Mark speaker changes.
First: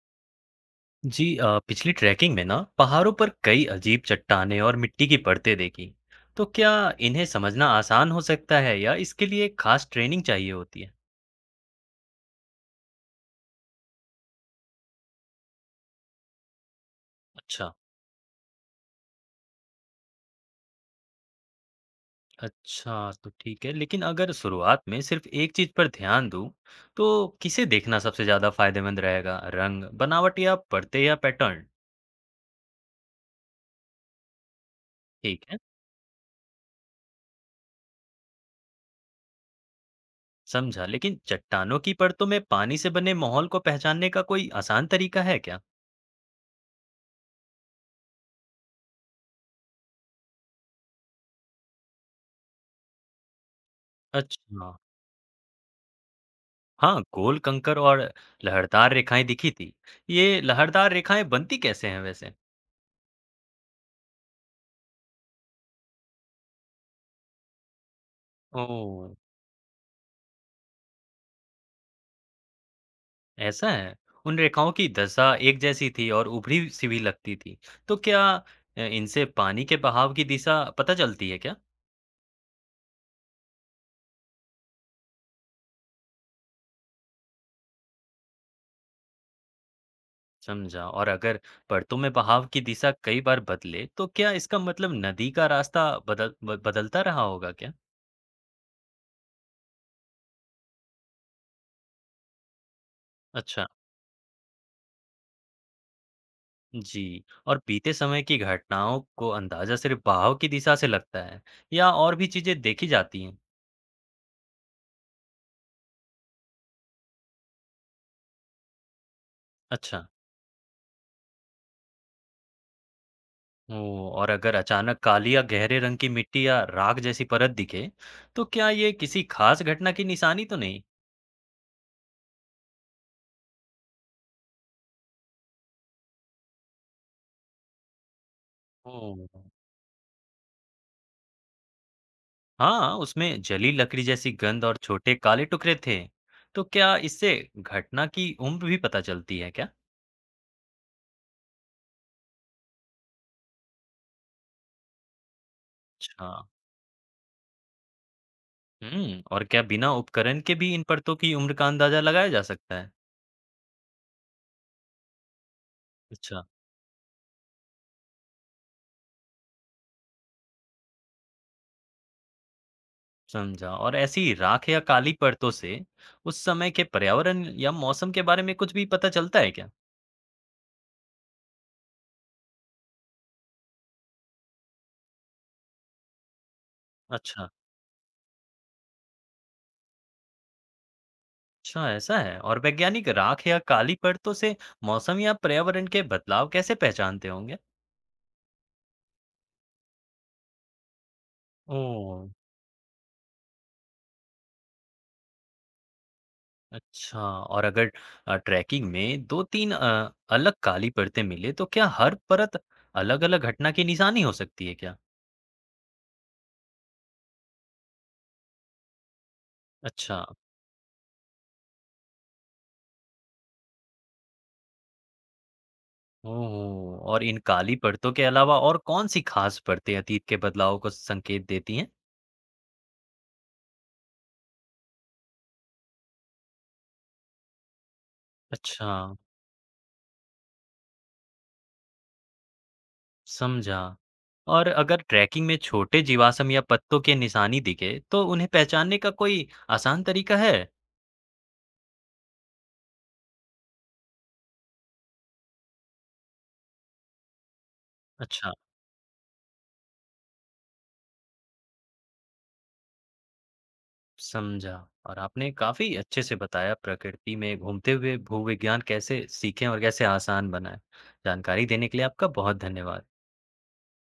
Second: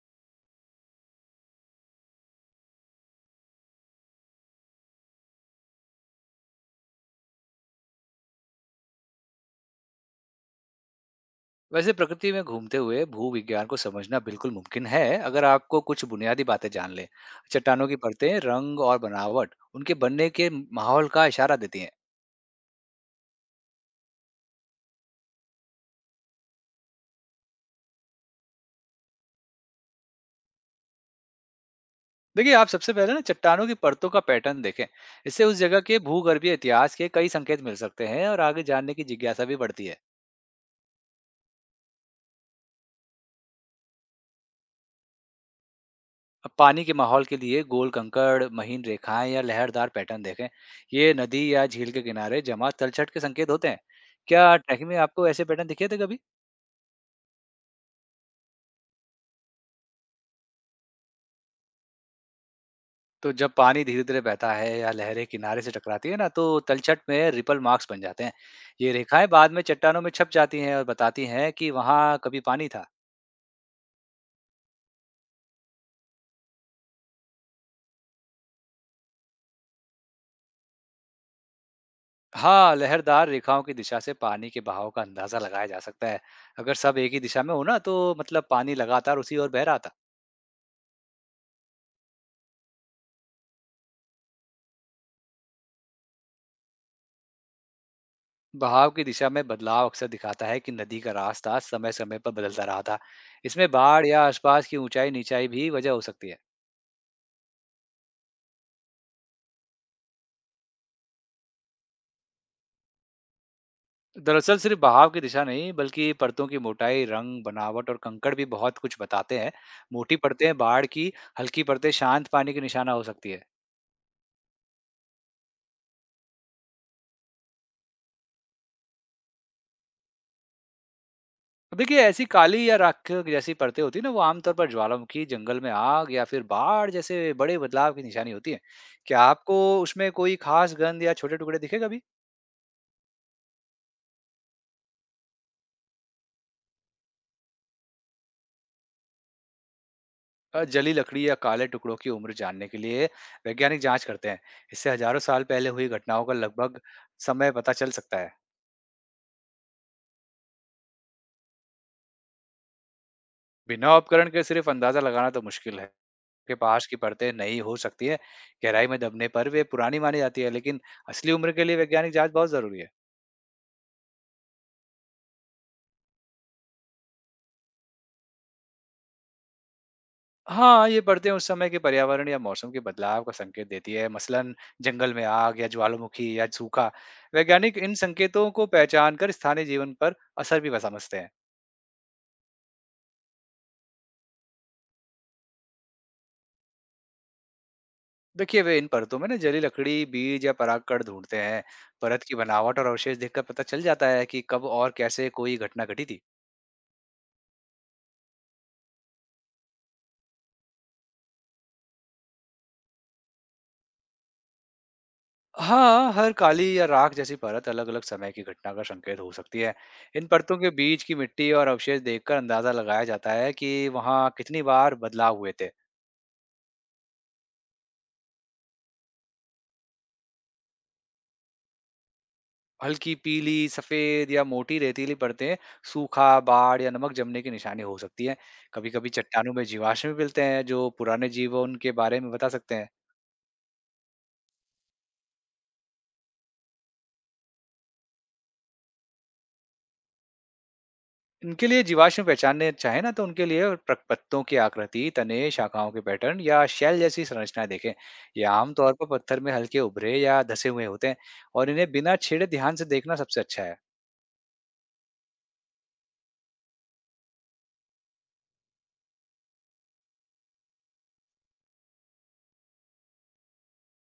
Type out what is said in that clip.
Speaker 1: जी पिछली ट्रैकिंग में ना पहाड़ों पर कई अजीब चट्टानें और मिट्टी की परतें देखी। तो क्या इन्हें समझना आसान हो सकता है या इसके लिए खास ट्रेनिंग चाहिए होती है।
Speaker 2: वैसे प्रकृति में घूमते हुए भूविज्ञान को समझना बिल्कुल मुमकिन है अगर आपको कुछ बुनियादी बातें जान लें।
Speaker 1: अच्छा।
Speaker 2: चट्टानों की परतें रंग और बनावट उनके बनने के माहौल का इशारा देती हैं।
Speaker 1: अच्छा, तो ठीक है, लेकिन अगर शुरुआत में सिर्फ एक चीज पर ध्यान दूं, तो किसे देखना सबसे ज्यादा फायदेमंद रहेगा, रंग बनावट या परतें या पैटर्न।
Speaker 2: देखिए आप सबसे पहले ना चट्टानों की परतों का पैटर्न देखें। इससे
Speaker 1: ठीक
Speaker 2: उस
Speaker 1: है।
Speaker 2: जगह के भूगर्भीय इतिहास के कई संकेत मिल सकते हैं और आगे जानने की जिज्ञासा भी बढ़ती है।
Speaker 1: समझा, लेकिन चट्टानों की परतों में पानी से बने माहौल को पहचानने का कोई आसान तरीका है क्या।
Speaker 2: अब पानी के माहौल के लिए गोल कंकड़ महीन रेखाएं या लहरदार पैटर्न देखें। ये नदी या झील के किनारे जमा तलछट के संकेत होते हैं। क्या
Speaker 1: अच्छा।
Speaker 2: ट्रैकिंग में आपको ऐसे पैटर्न दिखे थे कभी?
Speaker 1: हाँ, गोल कंकर और लहरदार रेखाएँ दिखी थी। ये लहरदार रेखाएँ बनती कैसे हैं वैसे?
Speaker 2: तो जब पानी धीरे-धीरे बहता है या लहरें किनारे से टकराती है ना, तो तलछट में रिपल मार्क्स बन जाते हैं। ये
Speaker 1: ओह!
Speaker 2: रेखाएं बाद में चट्टानों में छप जाती हैं और बताती हैं कि वहाँ कभी पानी था।
Speaker 1: ऐसा है? उन रेखाओं की दशा एक जैसी थी और उभरी-सी भी लगती थी। तो क्या इनसे पानी के बहाव की दिशा पता चलती है क्या?
Speaker 2: हाँ, लहरदार रेखाओं की दिशा से पानी के बहाव का अंदाजा लगाया जा सकता है। अगर सब एक ही दिशा में हो ना, तो मतलब पानी लगातार उसी ओर बह रहा था।
Speaker 1: समझा। और अगर परतों में बहाव की दिशा कई बार बदले, तो क्या इसका मतलब नदी का रास्ता बदलता रहा होगा क्या?
Speaker 2: बहाव की दिशा में बदलाव अक्सर दिखाता है कि नदी का रास्ता समय-समय पर बदलता रहा था।
Speaker 1: अच्छा।
Speaker 2: इसमें बाढ़ या आसपास की ऊंचाई-नीचाई भी वजह हो सकती है।
Speaker 1: जी, और बीते समय की घटनाओं को अंदाजा सिर्फ बहाव की दिशा से लगता है या और भी चीजें देखी जाती हैं?
Speaker 2: दरअसल सिर्फ बहाव की दिशा नहीं बल्कि परतों की मोटाई रंग बनावट और कंकड़ भी बहुत कुछ बताते हैं।
Speaker 1: अच्छा।
Speaker 2: मोटी परतें बाढ़ की, हल्की परतें शांत पानी की निशाना हो सकती है।
Speaker 1: ओ, और अगर अचानक काली या गहरे रंग की मिट्टी या राख जैसी परत दिखे, तो क्या ये किसी खास घटना की निशानी तो नहीं?
Speaker 2: देखिए ऐसी काली या राख जैसी परतें होती है ना, वो आमतौर पर ज्वालामुखी, जंगल में आग या फिर बाढ़ जैसे बड़े बदलाव की निशानी होती है।
Speaker 1: ओ।
Speaker 2: क्या आपको उसमें कोई खास गंध या छोटे टुकड़े दिखे कभी?
Speaker 1: हाँ, उसमें जली लकड़ी जैसी गंध और छोटे काले टुकड़े थे। तो क्या इससे घटना की उम्र भी पता चलती है क्या?
Speaker 2: जली लकड़ी या काले टुकड़ों की उम्र जानने के लिए वैज्ञानिक जांच करते हैं। इससे हजारों साल पहले हुई घटनाओं
Speaker 1: अच्छा।
Speaker 2: का लगभग समय पता चल सकता है।
Speaker 1: और क्या बिना उपकरण के भी इन परतों की उम्र का अंदाजा लगाया जा सकता है?
Speaker 2: बिना उपकरण के सिर्फ अंदाजा लगाना तो मुश्किल है
Speaker 1: अच्छा।
Speaker 2: कि पास की परतें नई हो सकती है। गहराई में दबने पर वे पुरानी मानी जाती है, लेकिन असली उम्र के लिए वैज्ञानिक जांच बहुत जरूरी है।
Speaker 1: समझा। और ऐसी राख या काली परतों से उस समय के पर्यावरण या मौसम के बारे में कुछ भी पता चलता है क्या?
Speaker 2: हाँ, ये परतें उस समय के पर्यावरण या मौसम के बदलाव का संकेत देती है, मसलन जंगल में आग या ज्वालामुखी या सूखा।
Speaker 1: अच्छा।
Speaker 2: वैज्ञानिक इन संकेतों को पहचान कर स्थानीय जीवन पर असर भी समझते हैं।
Speaker 1: अच्छा, ऐसा है। और वैज्ञानिक राख या काली परतों से मौसम या पर्यावरण के बदलाव कैसे पहचानते होंगे?
Speaker 2: देखिए वे इन परतों में ना जली लकड़ी, बीज या परागकण ढूंढते हैं।
Speaker 1: ओह।
Speaker 2: परत की बनावट और अवशेष देखकर पता चल जाता है कि कब और कैसे कोई घटना घटी थी।
Speaker 1: अच्छा। और अगर ट्रैकिंग में 2-3 अलग काली परतें मिले, तो क्या हर परत अलग-अलग घटना की निशानी हो सकती है क्या?
Speaker 2: हाँ, हर काली या राख जैसी परत अलग-अलग समय की घटना का संकेत हो सकती है।
Speaker 1: अच्छा।
Speaker 2: इन परतों के बीच की मिट्टी और अवशेष देखकर अंदाज़ा लगाया जाता है कि वहाँ कितनी बार बदलाव हुए थे।
Speaker 1: ओह, और इन काली परतों के अलावा और कौन सी खास परतें अतीत के बदलाव को संकेत देती हैं?
Speaker 2: हल्की पीली, सफ़ेद या मोटी रेतीली परतें सूखा, बाढ़ या नमक जमने की निशानी हो सकती हैं।
Speaker 1: अच्छा।
Speaker 2: कभी-कभी चट्टानों में जीवाश्म भी मिलते हैं, जो पुराने जीवन के बारे में बता सकते हैं।
Speaker 1: समझा। और अगर ट्रैकिंग में छोटे जीवाश्म या पत्तों के निशानी दिखे, तो उन्हें पहचानने का कोई आसान तरीका है?
Speaker 2: इनके लिए जीवाश्म पहचानने चाहे ना तो उनके लिए पत्तों की आकृति, तने, शाखाओं के पैटर्न या शेल जैसी संरचनाएं देखें। ये
Speaker 1: अच्छा।
Speaker 2: आमतौर पर पत्थर में हल्के उभरे या धसे हुए होते हैं और इन्हें बिना छेड़े ध्यान से देखना सबसे अच्छा है।
Speaker 1: समझा। और आपने काफ़ी अच्छे से बताया प्रकृति में घूमते हुए भूविज्ञान कैसे सीखें और कैसे आसान बनाएँ। जानकारी देने के लिए आपका बहुत धन्यवाद।